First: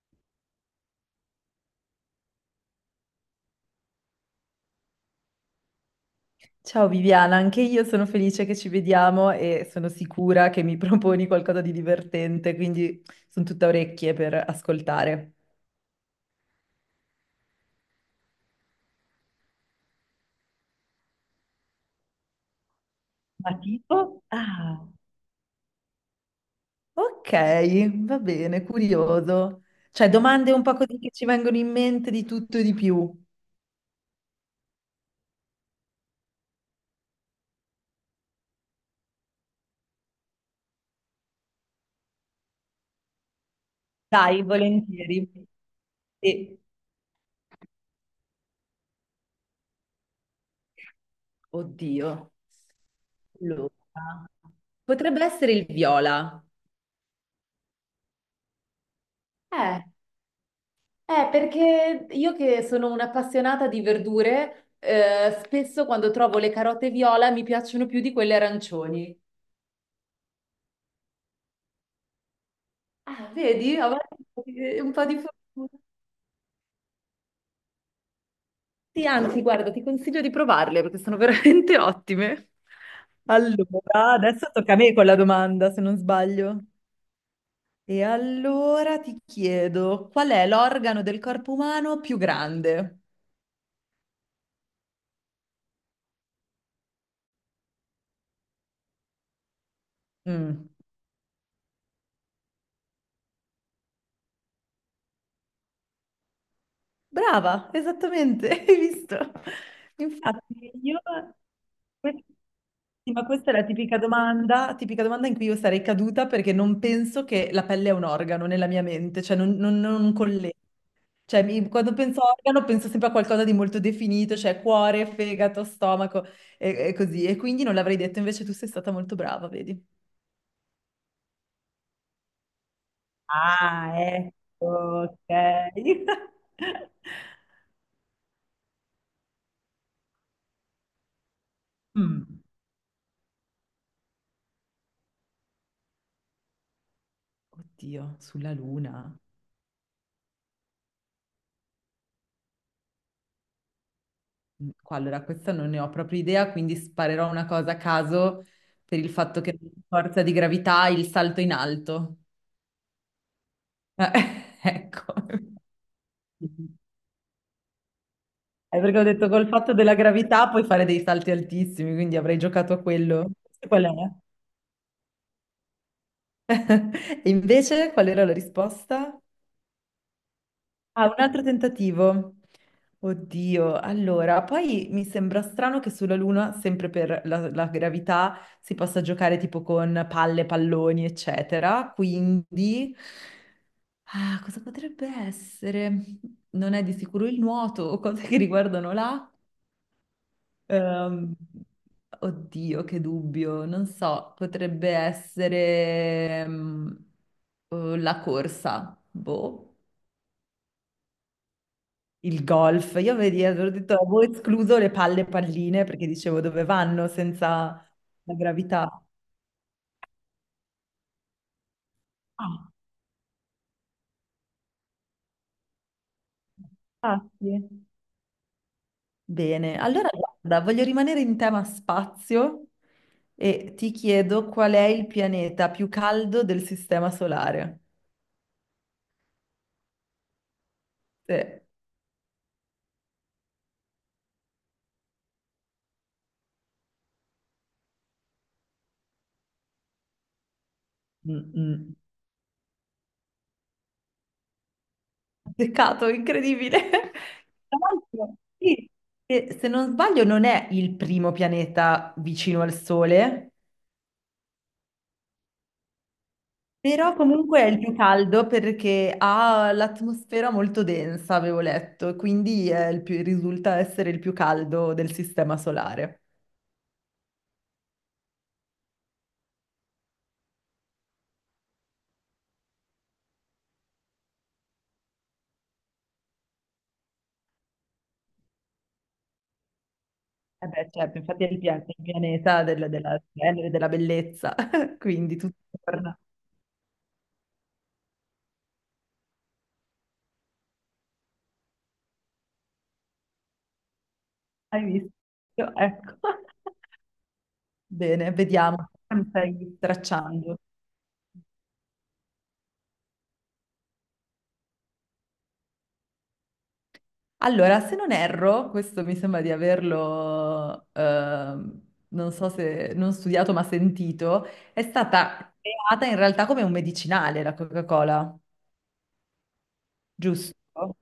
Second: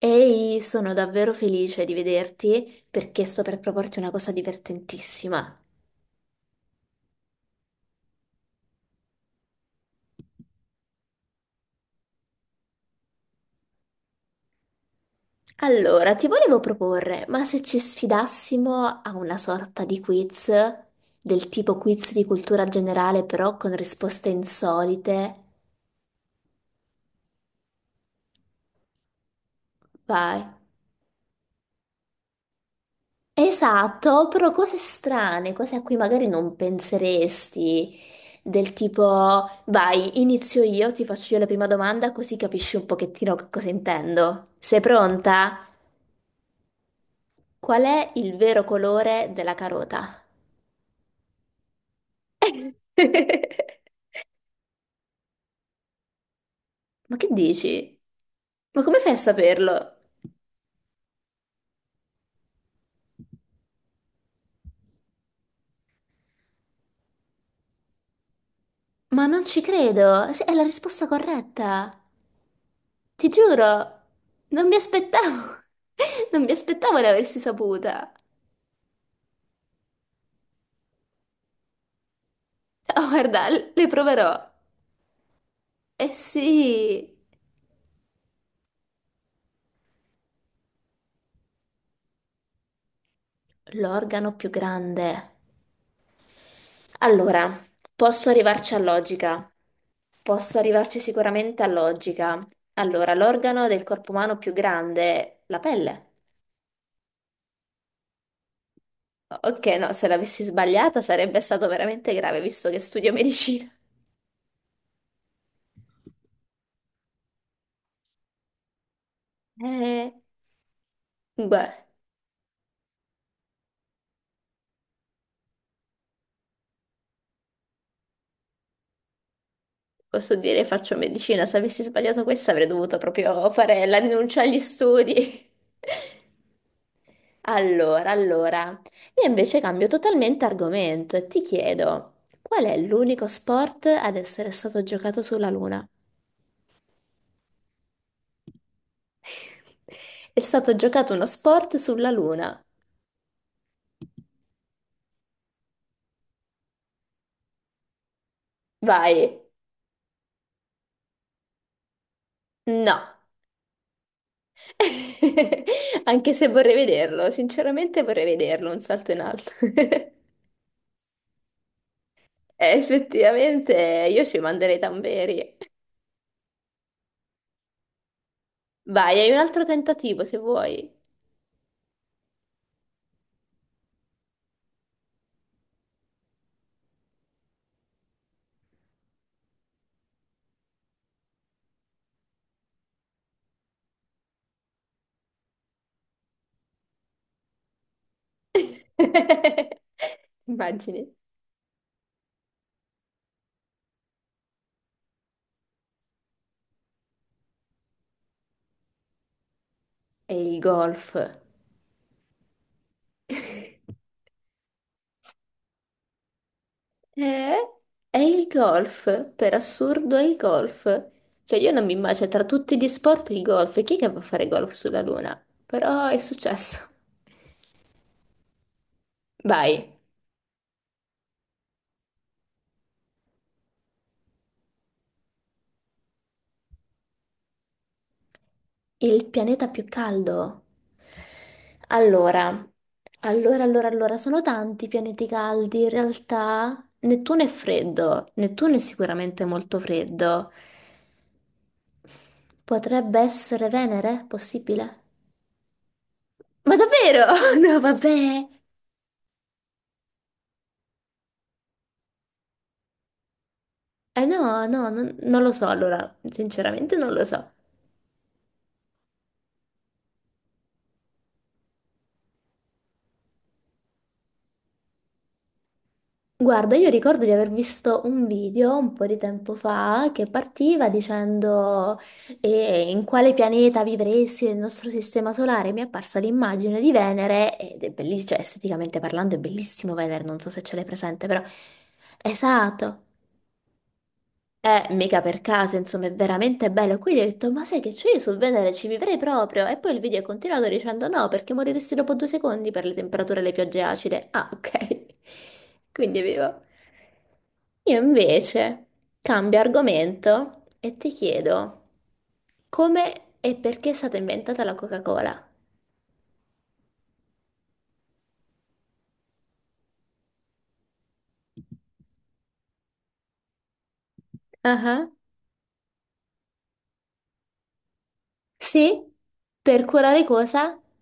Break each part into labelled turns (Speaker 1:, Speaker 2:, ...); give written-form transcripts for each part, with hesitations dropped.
Speaker 1: Ehi, sono davvero felice di vederti perché sto per proporti una cosa divertentissima.
Speaker 2: Ciao Viviana, anche io sono felice che ci vediamo e sono sicura che mi proponi qualcosa di divertente, quindi sono tutta orecchie per ascoltare.
Speaker 1: Allora, ti volevo proporre, ma se ci sfidassimo a una sorta di quiz, del tipo quiz di cultura generale, però
Speaker 2: Ma
Speaker 1: con
Speaker 2: tipo?
Speaker 1: risposte
Speaker 2: Ah,
Speaker 1: insolite?
Speaker 2: ok, va bene, curioso. Cioè,
Speaker 1: Vai.
Speaker 2: domande un po' così che ci vengono in mente di tutto e di più.
Speaker 1: Esatto, però cose strane, cose a cui magari non penseresti, del tipo, vai, inizio io, ti faccio io la prima domanda così capisci un pochettino che cosa
Speaker 2: Dai,
Speaker 1: intendo. Sei
Speaker 2: volentieri.
Speaker 1: pronta?
Speaker 2: E,
Speaker 1: Qual è il vero colore della carota?
Speaker 2: oddio, allora, potrebbe essere il viola.
Speaker 1: Ma che dici? Ma come fai a
Speaker 2: Eh.
Speaker 1: saperlo?
Speaker 2: Perché io che sono un'appassionata di verdure, spesso quando trovo le carote viola mi piacciono più di quelle arancioni.
Speaker 1: Ma non ci credo, sì, è la risposta corretta. Ti
Speaker 2: Ah, vedi? Avrei
Speaker 1: giuro, non mi
Speaker 2: un po' di
Speaker 1: aspettavo,
Speaker 2: fortuna.
Speaker 1: non mi aspettavo di aversi saputa.
Speaker 2: Sì, anzi, guarda, ti consiglio di provarle perché sono veramente ottime.
Speaker 1: Oh, guarda, le
Speaker 2: Allora,
Speaker 1: proverò.
Speaker 2: adesso tocca a me con la domanda, se non
Speaker 1: Eh
Speaker 2: sbaglio.
Speaker 1: sì,
Speaker 2: E allora ti chiedo, qual è l'organo del corpo umano più grande?
Speaker 1: l'organo più grande. Allora, posso arrivarci a logica, posso
Speaker 2: Mm.
Speaker 1: arrivarci sicuramente a logica. Allora, l'organo del corpo umano più grande è la pelle.
Speaker 2: Brava, esattamente, hai visto?
Speaker 1: Ok, no, se l'avessi
Speaker 2: Infatti,
Speaker 1: sbagliata
Speaker 2: io...
Speaker 1: sarebbe stato veramente grave, visto che studio
Speaker 2: Sì, ma questa è la
Speaker 1: medicina.
Speaker 2: tipica domanda in cui io sarei caduta perché non penso che la pelle è un organo nella mia mente, cioè non, non,
Speaker 1: Eh,
Speaker 2: non colle- Cioè, mi-
Speaker 1: beh,
Speaker 2: quando penso a organo penso sempre a qualcosa di molto definito, cioè cuore, fegato, stomaco e così. E quindi non l'avrei detto, invece tu sei stata molto brava, vedi?
Speaker 1: posso dire faccio medicina, se avessi sbagliato questa avrei dovuto proprio fare
Speaker 2: Ah,
Speaker 1: la rinuncia agli
Speaker 2: ecco,
Speaker 1: studi.
Speaker 2: ok.
Speaker 1: Allora, io invece cambio totalmente argomento e ti chiedo,
Speaker 2: Mm.
Speaker 1: qual è l'unico sport ad essere stato giocato sulla Luna?
Speaker 2: Oddio, sulla luna.
Speaker 1: È stato giocato uno sport sulla Luna.
Speaker 2: Qua, allora, questa non ne ho proprio idea, quindi sparerò una cosa a caso per il
Speaker 1: Vai.
Speaker 2: fatto che non forza di gravità il salto in alto.
Speaker 1: No.
Speaker 2: Eh, ecco.
Speaker 1: Anche se vorrei vederlo, sinceramente vorrei vederlo, un
Speaker 2: È perché ho
Speaker 1: salto in
Speaker 2: detto col
Speaker 1: alto.
Speaker 2: fatto della gravità puoi fare dei salti altissimi, quindi avrei giocato a quello.
Speaker 1: Effettivamente
Speaker 2: Qual è?
Speaker 1: io ci manderei i tamberi.
Speaker 2: E invece qual era la
Speaker 1: Vai,
Speaker 2: risposta?
Speaker 1: hai un altro tentativo se vuoi.
Speaker 2: Ah, un altro tentativo. Oddio, allora, poi mi sembra strano che sulla Luna, sempre per la gravità, si possa giocare tipo con palle, palloni, eccetera. Quindi, ah, cosa potrebbe essere? Non è di sicuro il nuoto o cose che riguardano l'acqua.
Speaker 1: Immagini.
Speaker 2: Ehm, oddio, che dubbio, non so, potrebbe essere la corsa, boh.
Speaker 1: E il golf.
Speaker 2: Il golf, io vedi, avevo detto, avevo escluso le palle e palline perché dicevo dove vanno
Speaker 1: È,
Speaker 2: senza
Speaker 1: è
Speaker 2: la
Speaker 1: il
Speaker 2: gravità.
Speaker 1: golf, per assurdo è il golf. Cioè io non mi immagino tra
Speaker 2: Ah,
Speaker 1: tutti gli sport il golf, chi è che va a fare golf sulla Luna? Però è successo.
Speaker 2: ah, sì. Bene,
Speaker 1: Vai,
Speaker 2: allora guarda, voglio rimanere in tema spazio e ti chiedo qual è il pianeta più caldo del sistema solare.
Speaker 1: il pianeta più caldo.
Speaker 2: Sì.
Speaker 1: Allora, allora, sono tanti i pianeti caldi, in realtà Nettuno è freddo, Nettuno è sicuramente molto freddo.
Speaker 2: Mm, mm.
Speaker 1: Potrebbe essere Venere? Possibile?
Speaker 2: Peccato,
Speaker 1: Ma
Speaker 2: incredibile.
Speaker 1: davvero?
Speaker 2: Tra
Speaker 1: No,
Speaker 2: l'altro,
Speaker 1: vabbè.
Speaker 2: sì, e se non sbaglio non è il primo pianeta vicino al Sole.
Speaker 1: Eh no, no, non lo so, allora, sinceramente non
Speaker 2: Però
Speaker 1: lo so.
Speaker 2: comunque è il più caldo perché ha l'atmosfera molto densa, avevo letto, e quindi è il più- risulta essere il più caldo del sistema solare.
Speaker 1: Guarda, io ricordo di aver visto un video un po' di tempo fa che partiva dicendo in quale pianeta vivresti nel nostro sistema solare. Mi è apparsa l'immagine di Venere ed è bellissimo, cioè esteticamente parlando è bellissimo Venere, non so se
Speaker 2: Eh
Speaker 1: ce l'hai
Speaker 2: beh, certo,
Speaker 1: presente, però...
Speaker 2: infatti è il, pia- il pianeta del-
Speaker 1: Esatto,
Speaker 2: della splendere, della bellezza,
Speaker 1: eh, mica
Speaker 2: quindi
Speaker 1: per
Speaker 2: tutto
Speaker 1: caso, insomma, è
Speaker 2: torna.
Speaker 1: veramente bello. Quindi ho detto, ma sai che c'è io sul Venere, ci vivrei proprio. E poi il video è continuato dicendo no, perché moriresti dopo 2 secondi per le temperature e le piogge acide. Ah,
Speaker 2: Hai
Speaker 1: ok.
Speaker 2: visto? Ecco.
Speaker 1: Quindi vivo. Io
Speaker 2: Bene, vediamo.
Speaker 1: invece
Speaker 2: Mi
Speaker 1: cambio
Speaker 2: stai stracciando.
Speaker 1: argomento e ti chiedo come e perché è stata inventata la Coca-Cola?
Speaker 2: Allora, se non erro, questo mi sembra di averlo, non so se non studiato ma sentito,
Speaker 1: Ah,
Speaker 2: è
Speaker 1: ah.
Speaker 2: stata creata in realtà come un medicinale la Coca-Cola,
Speaker 1: Sì? Per curare cosa?
Speaker 2: giusto?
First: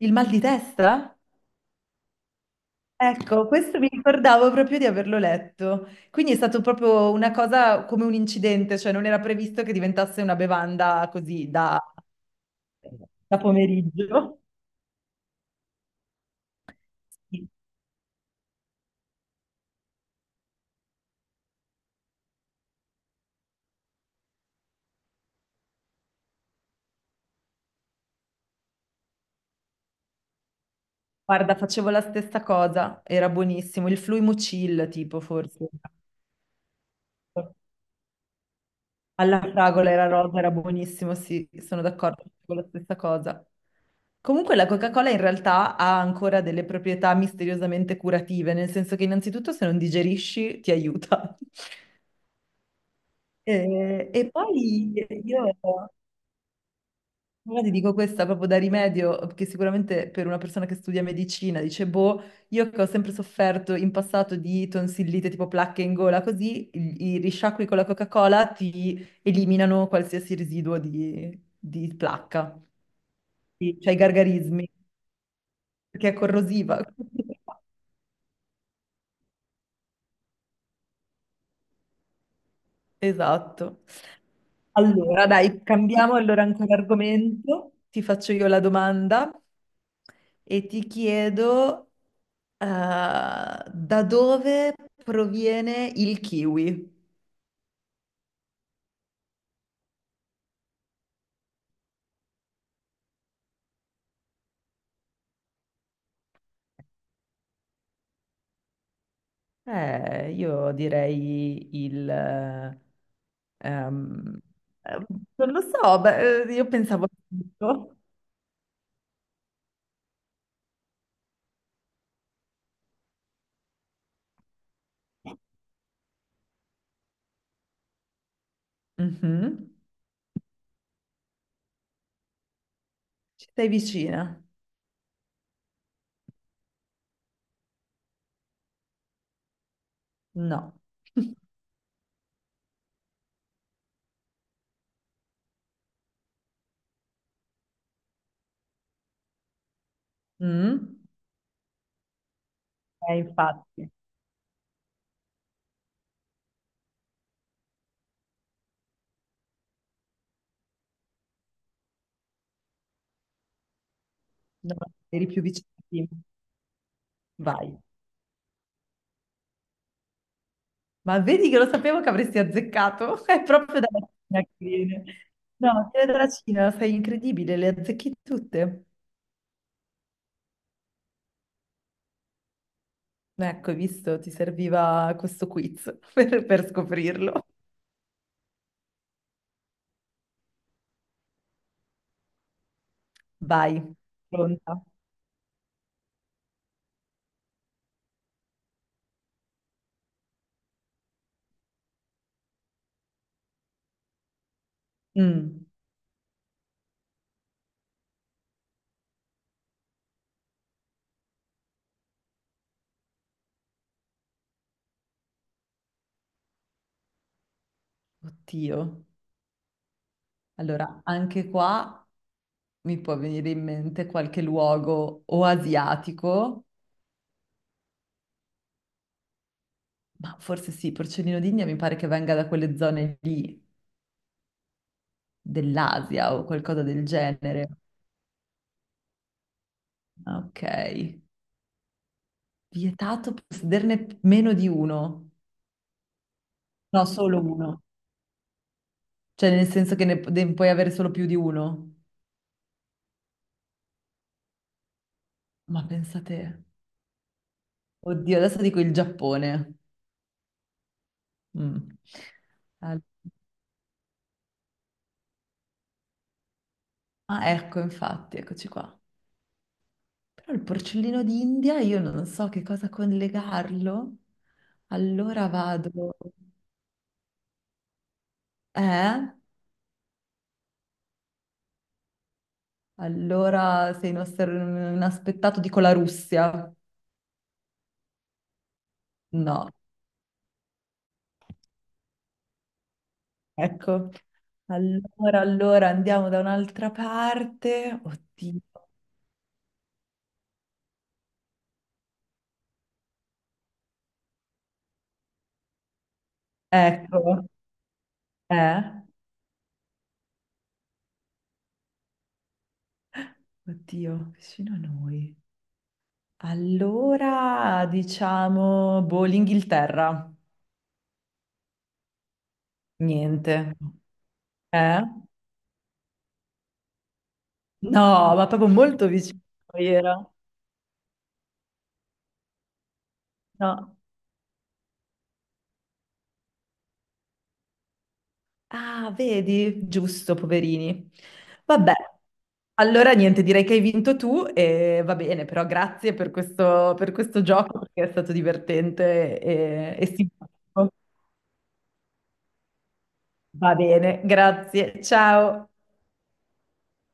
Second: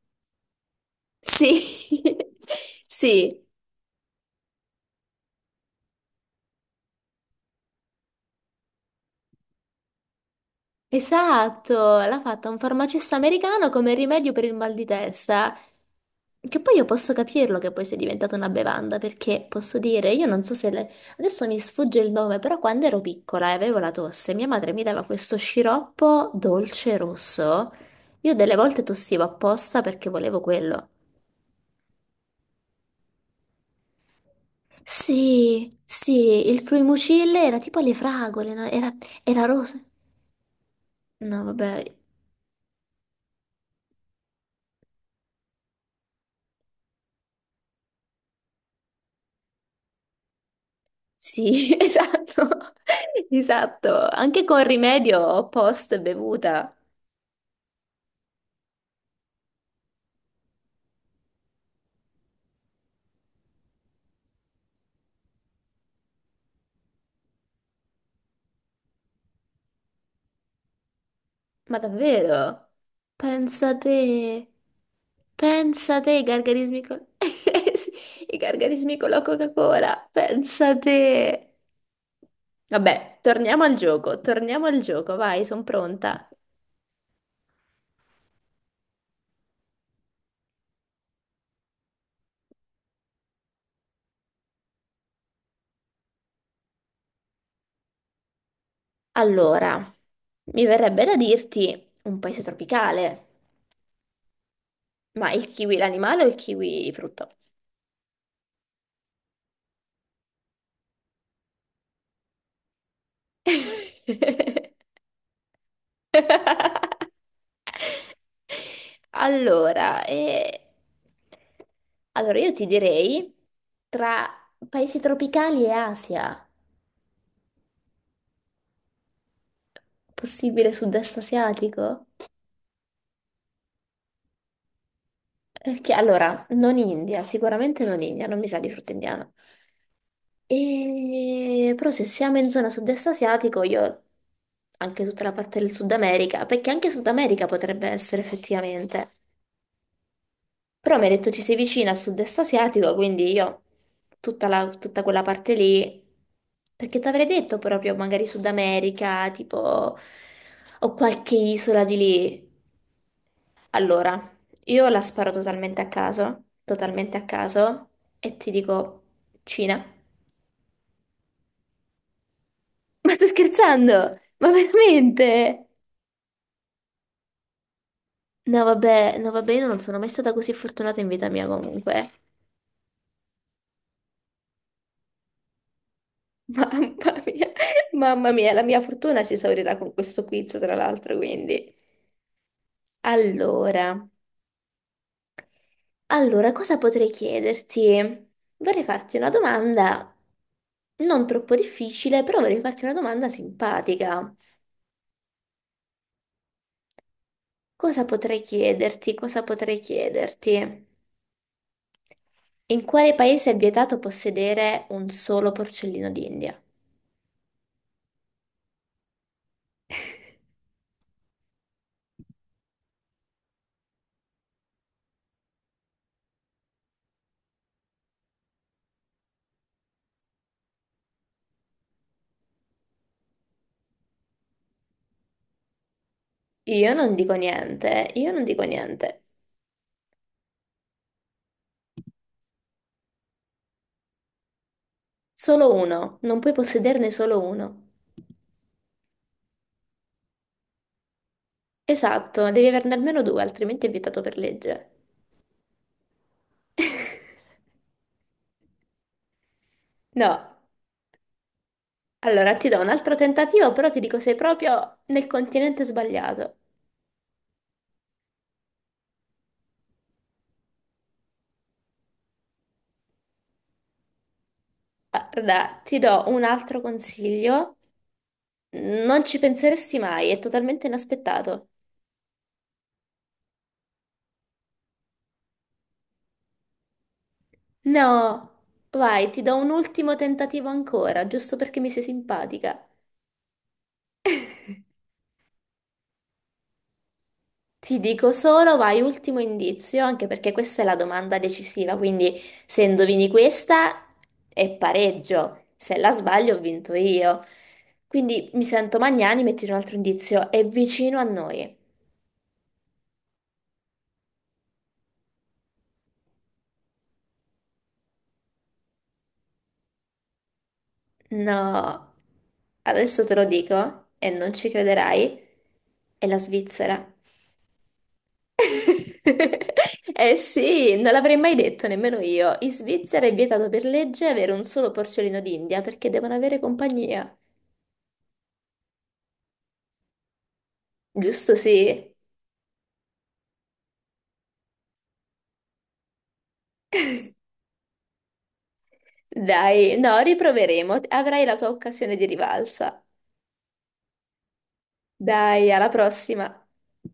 Speaker 2: Il mal di testa?
Speaker 1: Sì. Sì.
Speaker 2: Ecco, questo mi ricordavo proprio di averlo letto. Quindi è stato proprio una cosa come un incidente, cioè non era previsto che diventasse una bevanda così
Speaker 1: Esatto,
Speaker 2: da,
Speaker 1: l'ha fatta un farmacista
Speaker 2: da
Speaker 1: americano come rimedio
Speaker 2: pomeriggio.
Speaker 1: per il mal di testa. Che poi io posso
Speaker 2: Sì.
Speaker 1: capirlo che poi sia diventata una bevanda, perché posso dire, io non so se adesso mi sfugge il nome, però quando ero piccola e avevo la tosse, mia madre mi dava questo sciroppo dolce rosso. Io delle volte tossivo apposta perché volevo quello.
Speaker 2: Guarda, facevo la stessa cosa, era buonissimo. Il Fluimucil, tipo,
Speaker 1: Sì,
Speaker 2: forse.
Speaker 1: sì, il Fluimucil era tipo alle fragole, no? Era,
Speaker 2: Alla
Speaker 1: era rosa.
Speaker 2: fragola era rosa, era buonissimo,
Speaker 1: No,
Speaker 2: sì,
Speaker 1: vabbè,
Speaker 2: sono d'accordo con la stessa cosa. Comunque la Coca-Cola in realtà ha ancora delle proprietà misteriosamente curative, nel senso che innanzitutto se non digerisci ti aiuta.
Speaker 1: sì, esatto,
Speaker 2: E,
Speaker 1: esatto,
Speaker 2: e
Speaker 1: anche con
Speaker 2: poi io
Speaker 1: rimedio post bevuta.
Speaker 2: ora ti dico questa proprio da rimedio, perché sicuramente per una persona che studia medicina dice, boh, io che ho sempre sofferto in passato di tonsillite tipo placche in gola, così i risciacqui con la Coca-Cola ti eliminano qualsiasi residuo
Speaker 1: Ma
Speaker 2: di placca.
Speaker 1: davvero? Pensa
Speaker 2: Sì, cioè i
Speaker 1: te,
Speaker 2: gargarismi,
Speaker 1: pensa
Speaker 2: perché
Speaker 1: te
Speaker 2: è
Speaker 1: i
Speaker 2: corrosiva.
Speaker 1: gargarismi con... i gargarismi con la Coca-Cola, pensa te. Vabbè,
Speaker 2: Esatto.
Speaker 1: torniamo al gioco,
Speaker 2: Allora,
Speaker 1: vai, sono
Speaker 2: dai, cambiamo
Speaker 1: pronta.
Speaker 2: allora ancora argomento. Ti faccio io la domanda e ti chiedo, da dove proviene il kiwi?
Speaker 1: Allora, mi verrebbe da dirti un paese tropicale, ma il kiwi l'animale o il kiwi frutto?
Speaker 2: Io direi il... ehm, eh, non lo so, beh, io pensavo... a tutto.
Speaker 1: Allora, allora, io ti direi tra paesi tropicali e Asia,
Speaker 2: Mhm.
Speaker 1: possibile sud-est asiatico?
Speaker 2: Ci sei vicina?
Speaker 1: Perché allora, non India, sicuramente non India, non mi sa di frutto indiano.
Speaker 2: No.
Speaker 1: Però se siamo in zona sud-est asiatico, io anche tutta la parte del Sud America, perché anche Sud America potrebbe essere effettivamente. Però
Speaker 2: Mm?
Speaker 1: mi ha detto ci sei vicina al sud-est asiatico, quindi io
Speaker 2: Infatti,
Speaker 1: tutta, tutta quella parte lì, perché ti avrei detto proprio magari Sud America, tipo, o qualche isola di lì. Allora,
Speaker 2: no,
Speaker 1: io la
Speaker 2: eri
Speaker 1: sparo
Speaker 2: più vicino.
Speaker 1: totalmente a
Speaker 2: Vai.
Speaker 1: caso, e ti dico Cina.
Speaker 2: Ma vedi che lo sapevo che avresti
Speaker 1: Ma
Speaker 2: azzeccato?
Speaker 1: sto
Speaker 2: È proprio dalla
Speaker 1: scherzando?
Speaker 2: Cina
Speaker 1: Ma
Speaker 2: che viene.
Speaker 1: veramente?
Speaker 2: No, è dalla Cina, sei incredibile, le azzecchi
Speaker 1: No,
Speaker 2: tutte.
Speaker 1: vabbè, no, vabbè, io non sono mai stata così fortunata in vita mia comunque.
Speaker 2: Ecco, hai visto, ti serviva questo quiz per
Speaker 1: Mamma
Speaker 2: scoprirlo.
Speaker 1: mia, mamma mia, la mia fortuna si esaurirà con questo quiz, tra l'altro, quindi.
Speaker 2: Vai,
Speaker 1: Allora,
Speaker 2: pronta.
Speaker 1: allora, cosa potrei chiederti? Vorrei farti una domanda non troppo difficile, però vorrei farti una domanda simpatica.
Speaker 2: Mm,
Speaker 1: Cosa potrei chiederti? Cosa potrei chiederti? In quale paese è vietato possedere un solo porcellino d'India?
Speaker 2: oddio. Allora, anche qua mi può venire in mente qualche luogo o asiatico, ma forse sì, porcellino d'India mi pare che venga da quelle zone lì dell'Asia o qualcosa
Speaker 1: Io
Speaker 2: del
Speaker 1: non dico
Speaker 2: genere.
Speaker 1: niente, io non dico niente.
Speaker 2: Ok. Vietato possederne meno di uno?
Speaker 1: Solo uno, non puoi
Speaker 2: No,
Speaker 1: possederne
Speaker 2: solo
Speaker 1: solo
Speaker 2: uno.
Speaker 1: uno.
Speaker 2: Cioè, nel senso che ne, ne puoi avere solo più di uno?
Speaker 1: Esatto, devi averne almeno due, altrimenti è vietato per legge.
Speaker 2: Ma pensate, oddio, adesso dico il Giappone.
Speaker 1: No,
Speaker 2: Mm.
Speaker 1: allora ti do un
Speaker 2: Al-
Speaker 1: altro tentativo, però ti dico sei proprio nel continente sbagliato.
Speaker 2: Ah, ecco, infatti, eccoci qua. Però il porcellino d'India, io non so che cosa collegarlo.
Speaker 1: Ah,
Speaker 2: Allora
Speaker 1: guarda, ti
Speaker 2: vado...
Speaker 1: do un altro consiglio, non
Speaker 2: Eh?
Speaker 1: ci penseresti mai, è totalmente inaspettato.
Speaker 2: Allora sei inosser- inaspettato, dico la Russia.
Speaker 1: No, vai, ti do un
Speaker 2: No,
Speaker 1: ultimo tentativo ancora, giusto perché mi sei simpatica.
Speaker 2: ecco. Allora, allora andiamo da un'altra
Speaker 1: Ti
Speaker 2: parte.
Speaker 1: dico
Speaker 2: Oddio.
Speaker 1: solo, vai ultimo indizio, anche perché questa è la domanda decisiva, quindi se indovini questa è pareggio, se la sbaglio ho vinto io.
Speaker 2: Ecco,
Speaker 1: Quindi mi
Speaker 2: eh?
Speaker 1: sento Magnani, metti un altro indizio, è vicino a noi.
Speaker 2: Oddio, vicino a noi. Allora, diciamo, boh, l'Inghilterra.
Speaker 1: No, adesso te lo
Speaker 2: Niente.
Speaker 1: dico e non ci
Speaker 2: Eh?
Speaker 1: crederai, è la Svizzera.
Speaker 2: No, ma proprio molto vicino era.
Speaker 1: Eh sì, non l'avrei mai detto nemmeno io. In Svizzera è vietato per
Speaker 2: No.
Speaker 1: legge avere un solo porcellino d'India perché devono avere compagnia.
Speaker 2: Ah, vedi? Giusto, poverini.
Speaker 1: Giusto,
Speaker 2: Vabbè.
Speaker 1: sì.
Speaker 2: Allora, niente, direi che hai vinto tu e va bene, però grazie per questo gioco perché è stato divertente
Speaker 1: Dai,
Speaker 2: e
Speaker 1: no,
Speaker 2: simpatico.
Speaker 1: riproveremo. Avrai la tua occasione di rivalsa.
Speaker 2: Va bene, grazie.
Speaker 1: Dai,
Speaker 2: Ciao.
Speaker 1: alla prossima.